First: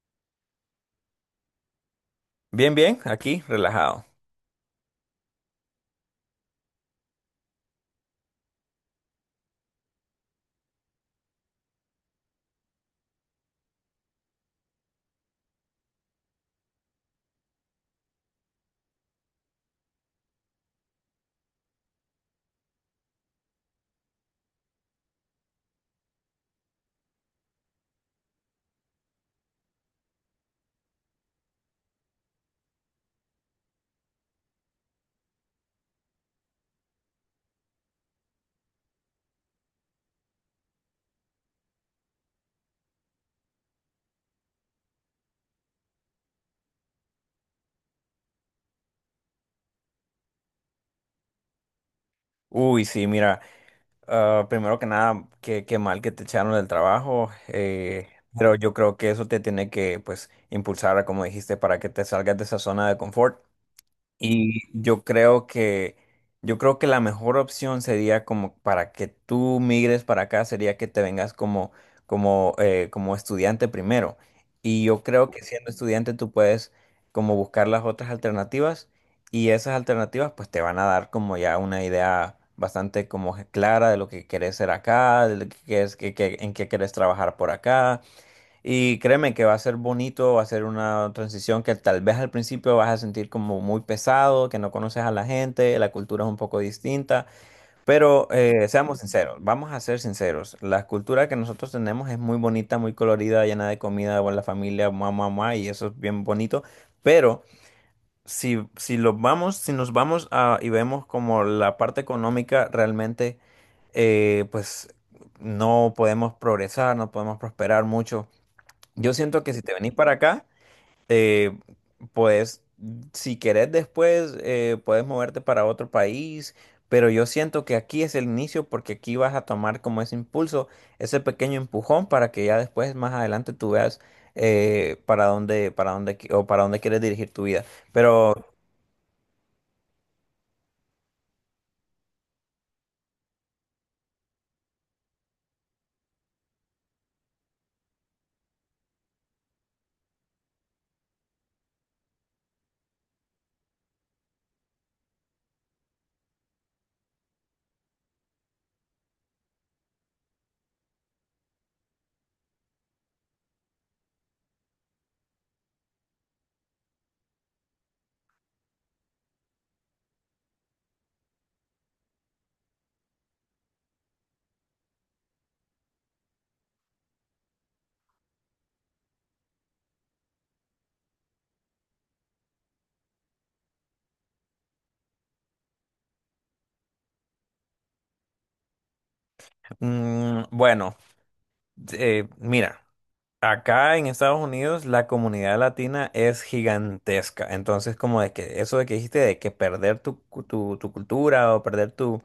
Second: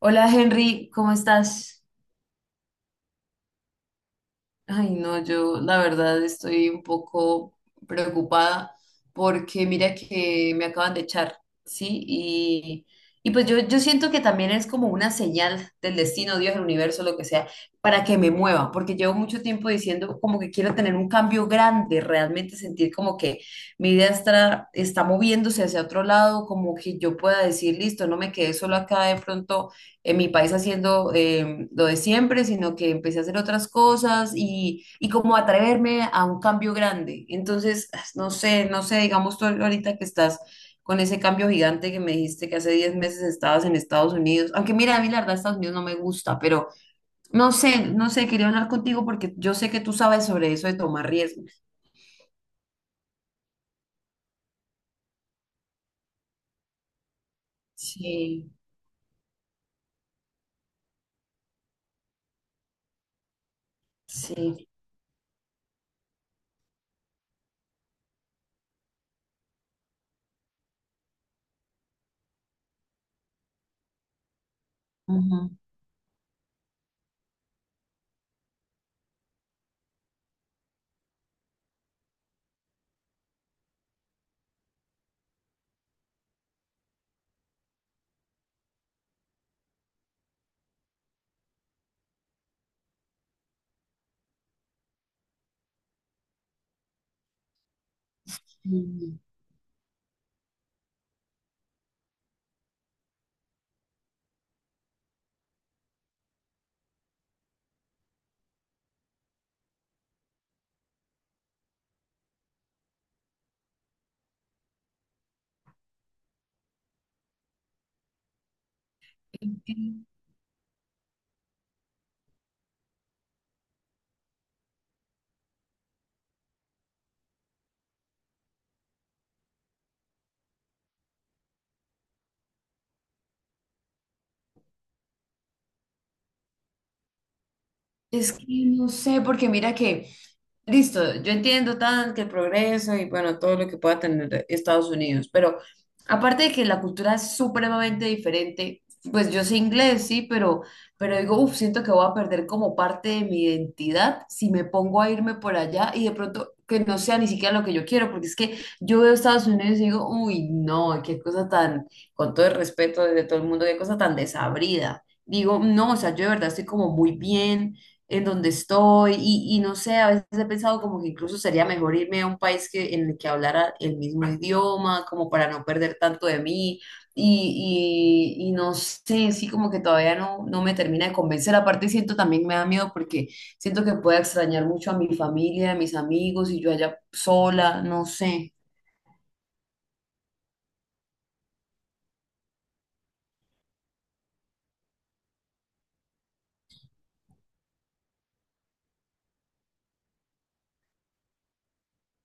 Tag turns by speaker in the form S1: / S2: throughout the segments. S1: Hola Henry, ¿cómo estás?
S2: Bien, bien, aquí, relajado.
S1: Ay, no, yo la verdad estoy un poco preocupada porque mira que me acaban de echar, ¿sí? Y pues yo siento que también es como una señal del destino, Dios, el universo, lo que sea, para que me mueva, porque llevo mucho tiempo diciendo como que quiero tener un cambio grande, realmente sentir como que mi vida está moviéndose hacia otro lado, como que yo pueda decir, listo, no me quedé solo acá de pronto en mi país haciendo lo de siempre, sino que empecé a hacer otras cosas y como atreverme a un cambio grande. Entonces, no sé, no sé, digamos tú ahorita que estás con ese cambio gigante que me dijiste que hace 10 meses estabas en Estados Unidos, aunque mira, a mí la verdad Estados Unidos no me gusta, pero no sé, no sé, quería hablar contigo porque yo sé que tú sabes sobre eso de tomar riesgos.
S2: Uy, sí, mira, primero que nada, qué mal que te echaron del trabajo,
S1: Sí,
S2: pero yo creo que eso te tiene que, pues, impulsar, como dijiste, para que te salgas de esa zona de confort. Y
S1: sí.
S2: yo creo que, yo creo que la mejor opción sería como para que tú migres para acá, sería que te vengas como estudiante primero. Y yo creo que
S1: Ujú.
S2: siendo estudiante tú puedes como buscar las otras alternativas y esas alternativas pues te van a dar como ya una idea bastante como clara de lo que querés ser acá, de lo que quieres, en qué querés trabajar por acá. Y créeme que va a ser bonito, va a ser una transición que tal vez al principio vas a sentir como muy pesado, que no conoces a la gente, la cultura es un poco distinta, pero seamos
S1: Mm.
S2: sinceros, vamos a ser sinceros, la cultura que nosotros tenemos es muy bonita, muy colorida, llena de comida, buena familia, mamá, mamá, y eso es bien bonito, pero si lo vamos, si nos vamos y vemos como la parte económica realmente, pues no podemos progresar, no podemos prosperar mucho. Yo siento
S1: Es
S2: que si te
S1: que
S2: venís para acá, eh, pues si querés después puedes moverte para otro país, pero yo siento que aquí es el inicio porque aquí vas a tomar como ese impulso, ese pequeño empujón para que ya después más adelante tú veas para dónde quieres dirigir tu vida.
S1: es
S2: Pero
S1: que no sé, porque mira que listo, yo entiendo tanto que el progreso y bueno, todo lo que pueda tener Estados Unidos, pero aparte de que la cultura es supremamente diferente, pues yo sé inglés, sí, pero digo, uff, siento que voy a perder como parte de mi identidad si me pongo a irme por allá y de pronto que no sea ni siquiera lo que yo quiero, porque es que yo veo Estados Unidos y digo, uy, no, qué cosa tan, con todo el respeto de todo el mundo, qué cosa tan desabrida. Digo, no, o sea, yo de verdad estoy como muy bien en donde estoy y no sé, a veces he pensado como que incluso sería mejor irme a un país que, en el que hablara el mismo idioma, como para no perder tanto de mí y no sé, sí como que todavía no, no me termina de convencer, aparte siento también me da miedo porque siento que pueda extrañar mucho a mi familia, a mis amigos y yo allá sola, no sé,
S2: bueno, mira. Acá en Estados Unidos la comunidad latina es gigantesca. Entonces, como de que eso de que dijiste de que perder tu cultura o perder tu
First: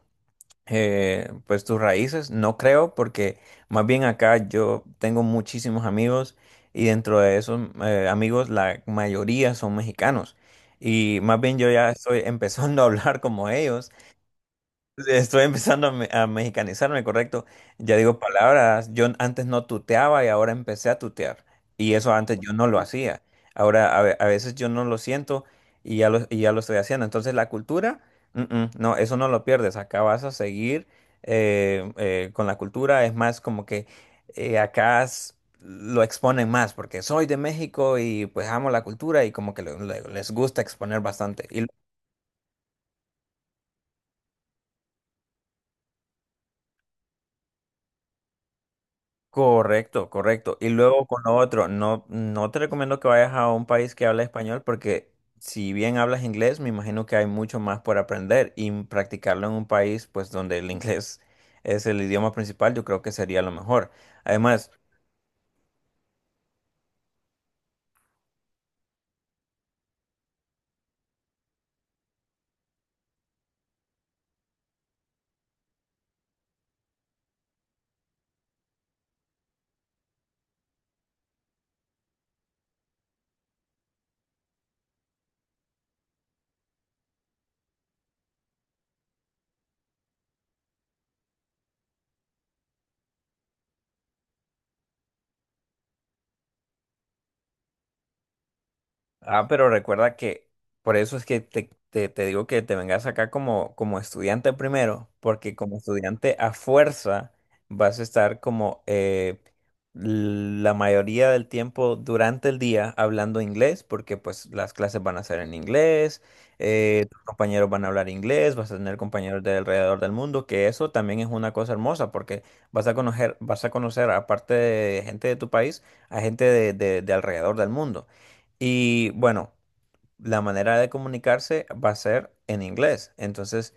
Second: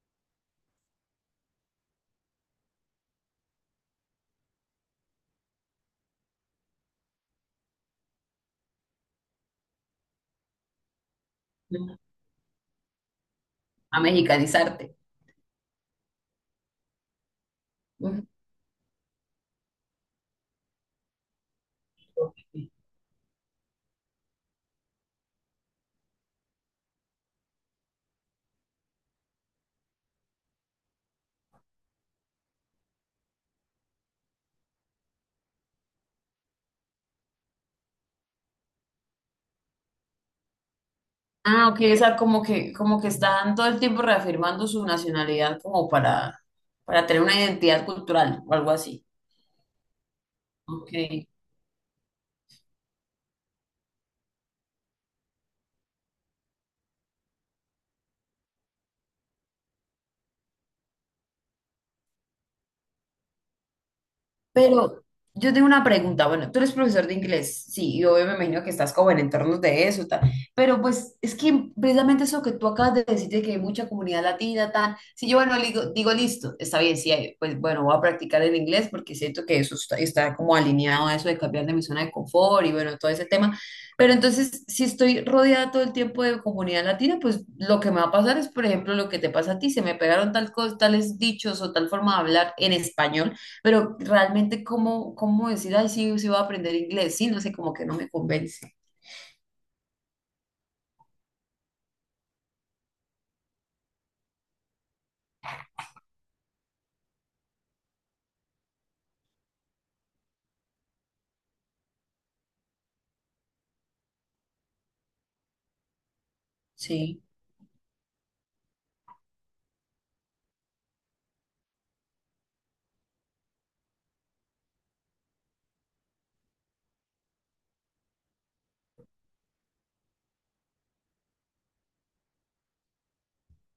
S2: pues tus raíces, no creo, porque más bien acá yo tengo muchísimos amigos y dentro de esos amigos la mayoría son mexicanos. Y más bien yo ya estoy empezando a hablar como ellos.
S1: a mexicanizarte.
S2: Estoy empezando a mexicanizarme, correcto. Ya digo palabras. Yo antes no tuteaba y ahora empecé a tutear. Y eso
S1: Ujú.
S2: antes yo no lo hacía. Ahora a veces yo no lo siento y ya lo estoy haciendo. Entonces la cultura, no, eso no lo pierdes. Acá vas a seguir con la cultura. Es más como que acá lo exponen más porque soy de México y pues amo la cultura y como que les gusta exponer bastante. Y
S1: Ah, ok, o sea, como que están todo el tiempo reafirmando su nacionalidad como para tener una identidad cultural o algo así.
S2: correcto, correcto. Y luego con
S1: Ok.
S2: lo otro, no te recomiendo que vayas a un país que habla español porque si bien hablas inglés, me imagino que hay mucho más por aprender y practicarlo en un país pues donde el inglés es el idioma principal, yo creo que sería lo mejor. Además,
S1: Pero yo tengo una pregunta. Bueno, tú eres profesor de inglés, sí, y me imagino que estás como en entornos de eso, tal. Pero pues es que precisamente eso que tú acabas de decir de que hay mucha comunidad latina, tal. Si yo, bueno, digo, listo, está bien, sí, hay- pues bueno, voy a practicar el inglés porque siento que eso está, está como alineado a eso de cambiar de mi zona de confort y bueno, todo ese tema. Pero entonces, si estoy rodeada todo el tiempo de comunidad latina, pues lo que me va a pasar es, por ejemplo, lo que te pasa a ti, se me pegaron tal cosa, tales dichos o tal forma de hablar en español pero realmente, ¿cómo, cómo decir, ay, sí, sí voy a aprender inglés? Sí, no sé, como que no me convence.
S2: pero recuerda que por eso es que te digo que te vengas acá como, como estudiante primero, porque como estudiante a fuerza vas a estar como la mayoría del tiempo durante el día hablando inglés, porque pues las clases van a ser en inglés, tus
S1: Sí,
S2: compañeros van a hablar inglés, vas a tener compañeros de alrededor del mundo, que eso también es una cosa hermosa, porque vas a conocer aparte de gente de tu país, a gente de alrededor del mundo. Y bueno, la manera de comunicarse va a ser en inglés. Entonces,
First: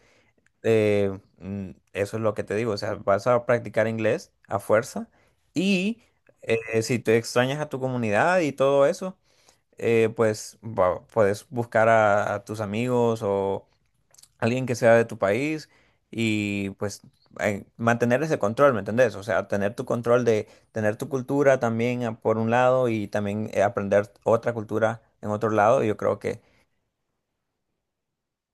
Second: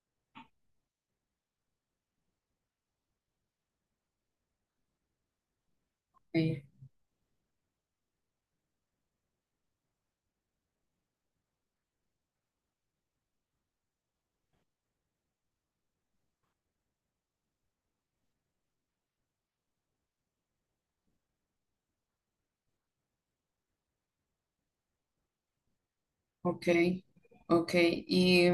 S2: eso es lo que te digo. O sea, vas a practicar inglés a fuerza. Y
S1: sí,
S2: si te extrañas a tu comunidad y todo eso, pues puedes buscar a tus amigos o, alguien que sea de tu país y pues mantener ese control, ¿me entendés? O sea, tener tu control de tener tu cultura también por un lado y también aprender otra cultura en otro lado. Yo creo que.
S1: ok, ok. Y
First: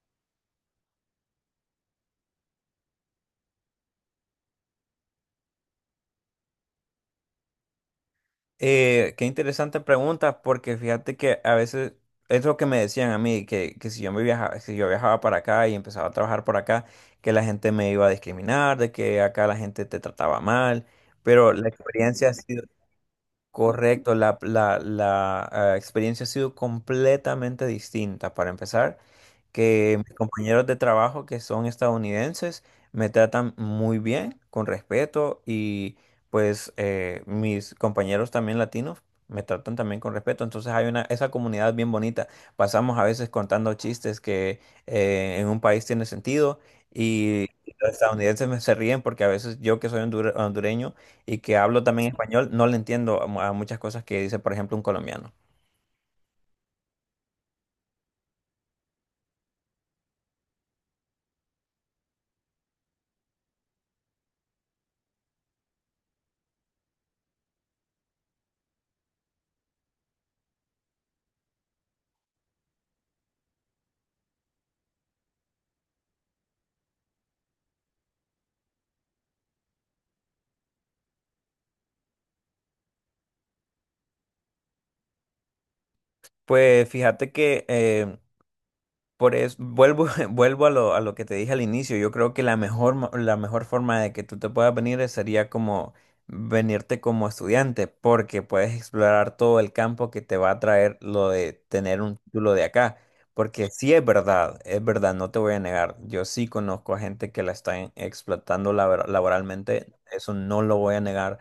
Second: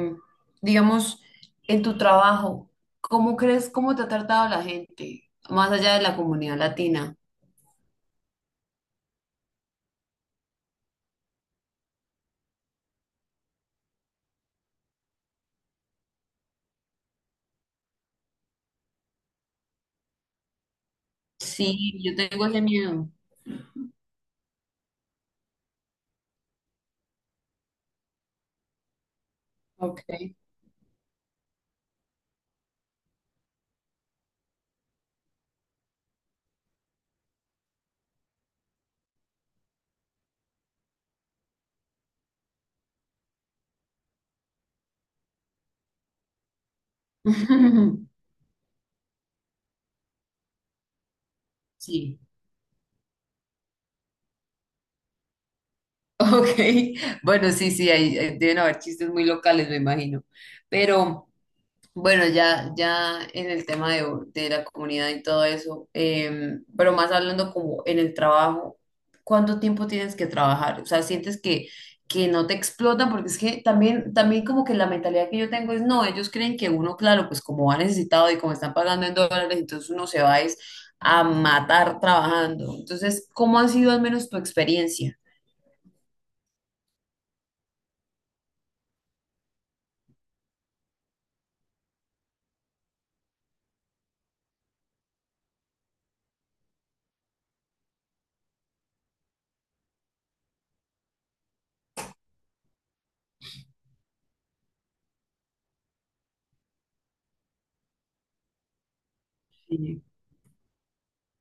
S1: digamos, en tu trabajo, ¿cómo crees, cómo te ha tratado la gente, más allá de la comunidad latina?
S2: Eh, qué interesante pregunta porque fíjate que a veces es lo que me decían a mí, que si yo me viajaba, si yo viajaba para acá y empezaba a trabajar por acá, que la gente me iba a discriminar, de que acá la gente te trataba mal, pero la
S1: Sí, yo
S2: experiencia ha
S1: tengo ese
S2: sido.
S1: miedo.
S2: Correcto, experiencia ha sido completamente distinta. Para empezar, que
S1: Ok.
S2: mis compañeros de trabajo que son estadounidenses me tratan muy bien, con respeto, y pues mis compañeros también latinos me tratan también con respeto. Entonces hay una, esa comunidad bien bonita. Pasamos a veces contando chistes que en un país tiene sentido y los estadounidenses me se ríen porque a veces yo que soy hondureño y que hablo también
S1: Sí.
S2: español, no le entiendo a muchas cosas que dice, por ejemplo, un colombiano.
S1: Ok, bueno, sí, sí, ahí, ahí deben haber chistes muy locales, me imagino. Pero... Bueno, ya, ya en el tema de la comunidad y todo eso, pero más hablando como en el trabajo, ¿cuánto tiempo tienes que trabajar? O sea, sientes que no te explotan, porque es que también, también como que la mentalidad que yo tengo es, no, ellos creen que uno, claro, pues como ha necesitado y como están pagando en dólares, entonces uno se va es a matar trabajando. Entonces, ¿cómo ha sido al menos tu experiencia?
S2: Pues fíjate que por eso, vuelvo, vuelvo a lo que te dije al inicio. Yo creo que la mejor forma de que tú te puedas venir sería como venirte como estudiante, porque puedes explorar todo el campo que te va a traer lo de tener un título de acá. Porque sí es verdad, no te voy a negar. Yo sí conozco a gente que la está explotando laboralmente,
S1: Sí.
S2: eso no lo voy a negar,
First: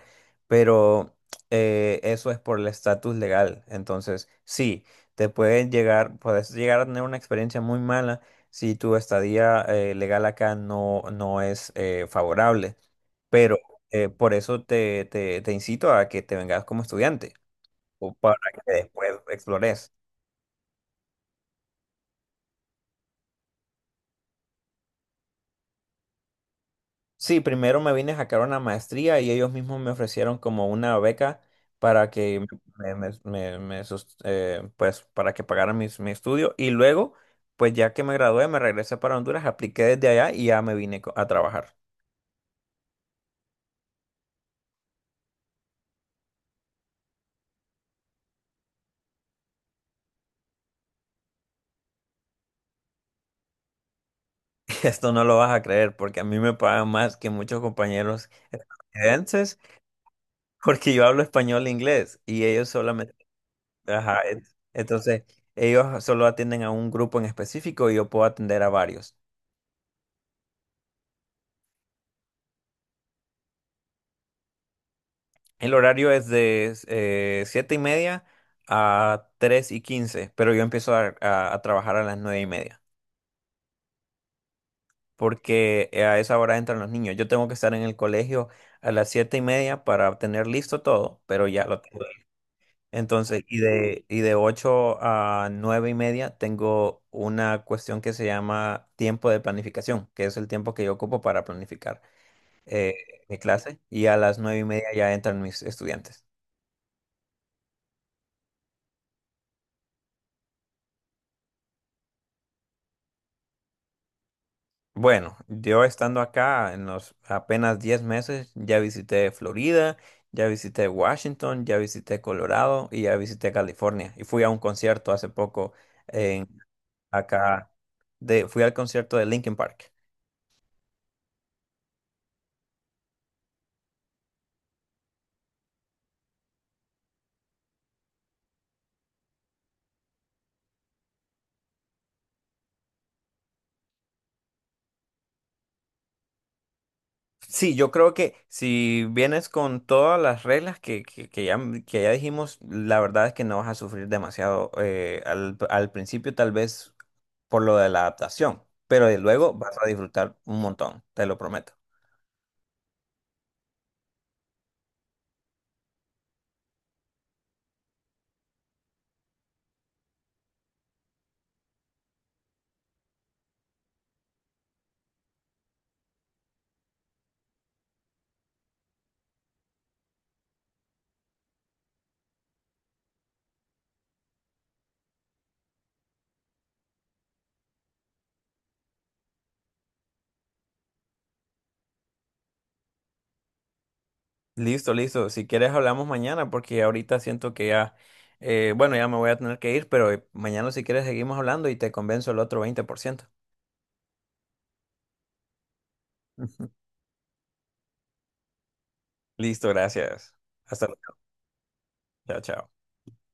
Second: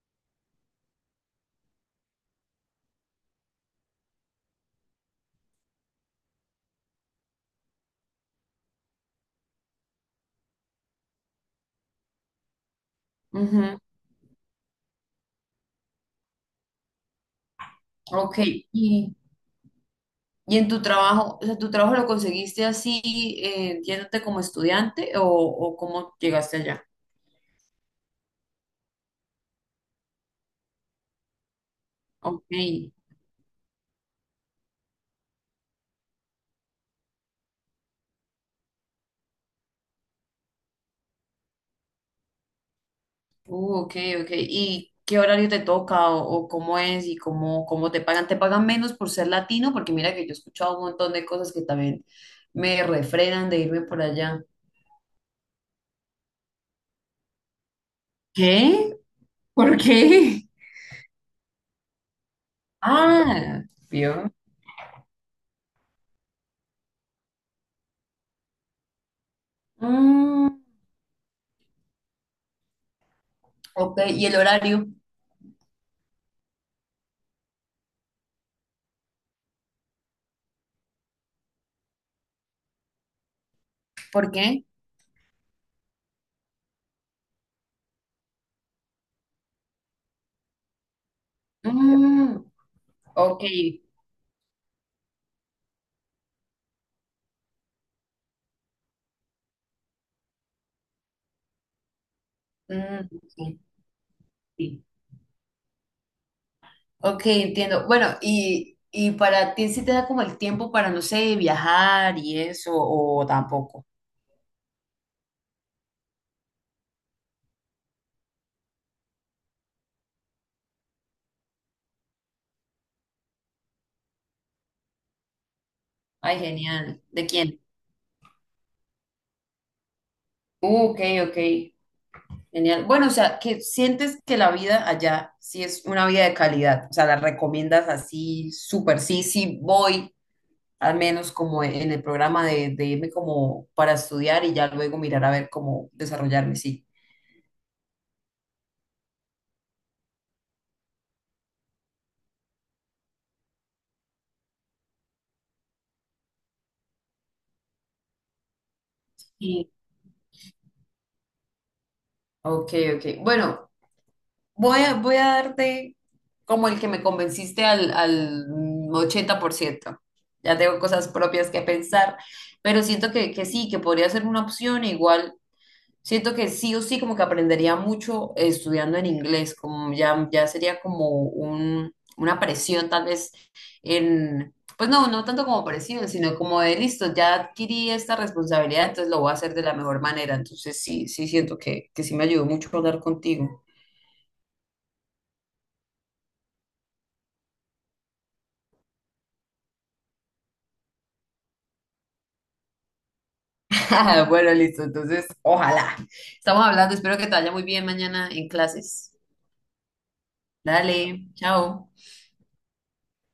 S2: pero eso es por el estatus legal. Entonces, sí te pueden llegar, puedes llegar a tener una experiencia muy mala si tu estadía legal acá no es favorable. Pero
S1: Ujú,
S2: por eso te incito a que te vengas como estudiante o para
S1: ok,
S2: que después
S1: y,
S2: explores.
S1: y en tu trabajo, o sea, ¿tu trabajo lo conseguiste así, yéndote como estudiante o cómo llegaste allá?
S2: Sí, primero me vine a sacar una maestría y ellos mismos me ofrecieron como una beca para que
S1: Ok.
S2: pues para que pagara mi estudio y luego pues ya que me gradué me regresé para Honduras, apliqué desde allá y ya me vine a trabajar.
S1: Ok, ok. ¿Y qué horario te toca o cómo es y cómo, cómo te pagan? ¿Te pagan menos por ser latino? Porque mira que yo he escuchado un montón de cosas que también me refrenan de irme por allá.
S2: Esto no lo vas a creer porque a mí me pagan más que muchos compañeros
S1: ¿Qué?
S2: estadounidenses
S1: ¿Por qué?
S2: porque yo hablo español e inglés y ellos solamente...
S1: Ah,
S2: Ajá,
S1: ¿vio?
S2: entonces, ellos solo atienden a un grupo en específico y yo puedo atender a varios.
S1: Mm, ok, ¿y el horario?
S2: El horario es de 7:30 a 3:15, pero yo empiezo a trabajar a las 9:30
S1: ¿Por qué?
S2: porque a esa hora entran los niños. Yo tengo que estar en el colegio a las 7:30 para tener listo todo, pero ya lo tengo.
S1: Mm, ok,
S2: Entonces, y de 8:00 a 9:30 tengo una cuestión que se llama tiempo de planificación, que es el tiempo que yo ocupo para planificar eh,
S1: mm,
S2: mi
S1: sí,
S2: clase, y a las nueve y
S1: sí.
S2: media ya entran mis estudiantes.
S1: Ok, entiendo. Bueno, y para ti sí te da como el tiempo para, no sé, viajar y eso o tampoco.
S2: Bueno, yo estando acá en los apenas 10 meses, ya visité Florida, ya visité Washington, ya visité Colorado y ya visité California. Y fui a un concierto hace poco
S1: Ay,
S2: en
S1: genial. ¿De quién?
S2: acá, de, fui al concierto de Linkin Park.
S1: Ok, ok. Genial. Bueno, o sea, que sientes que la vida allá sí es una vida de calidad. O sea, la recomiendas así, súper. Sí, sí, voy, al menos como en el programa de irme como para estudiar y ya luego mirar a ver cómo desarrollarme, sí.
S2: Sí, yo creo que si vienes con todas las reglas que ya dijimos, la verdad es que no vas a sufrir demasiado al principio, tal vez por lo de la adaptación, pero de luego
S1: Sí.
S2: vas a disfrutar un montón, te lo prometo.
S1: Ok, ok. Bueno, voy a darte como el que me convenciste al 80%. Ya tengo cosas propias que pensar, pero siento que sí, que podría ser una opción. Igual, siento que sí o sí, como que aprendería mucho estudiando en inglés, como ya, ya sería como un, una presión tal vez en, pues no, no tanto como presión, sino como de listo, ya adquirí esta responsabilidad, entonces lo voy a hacer de la mejor manera. Entonces sí, sí siento que sí me ayudó mucho hablar contigo.
S2: Listo, listo. Si quieres hablamos mañana porque ahorita siento que ya, bueno, ya me voy a tener que ir, pero mañana si quieres seguimos hablando y te convenzo el otro 20%.
S1: Bueno, listo. Entonces, ojalá. Estamos hablando. Espero que te vaya muy bien mañana en clases.
S2: Listo, gracias. Hasta luego.
S1: Dale, chao.
S2: Chao, chao.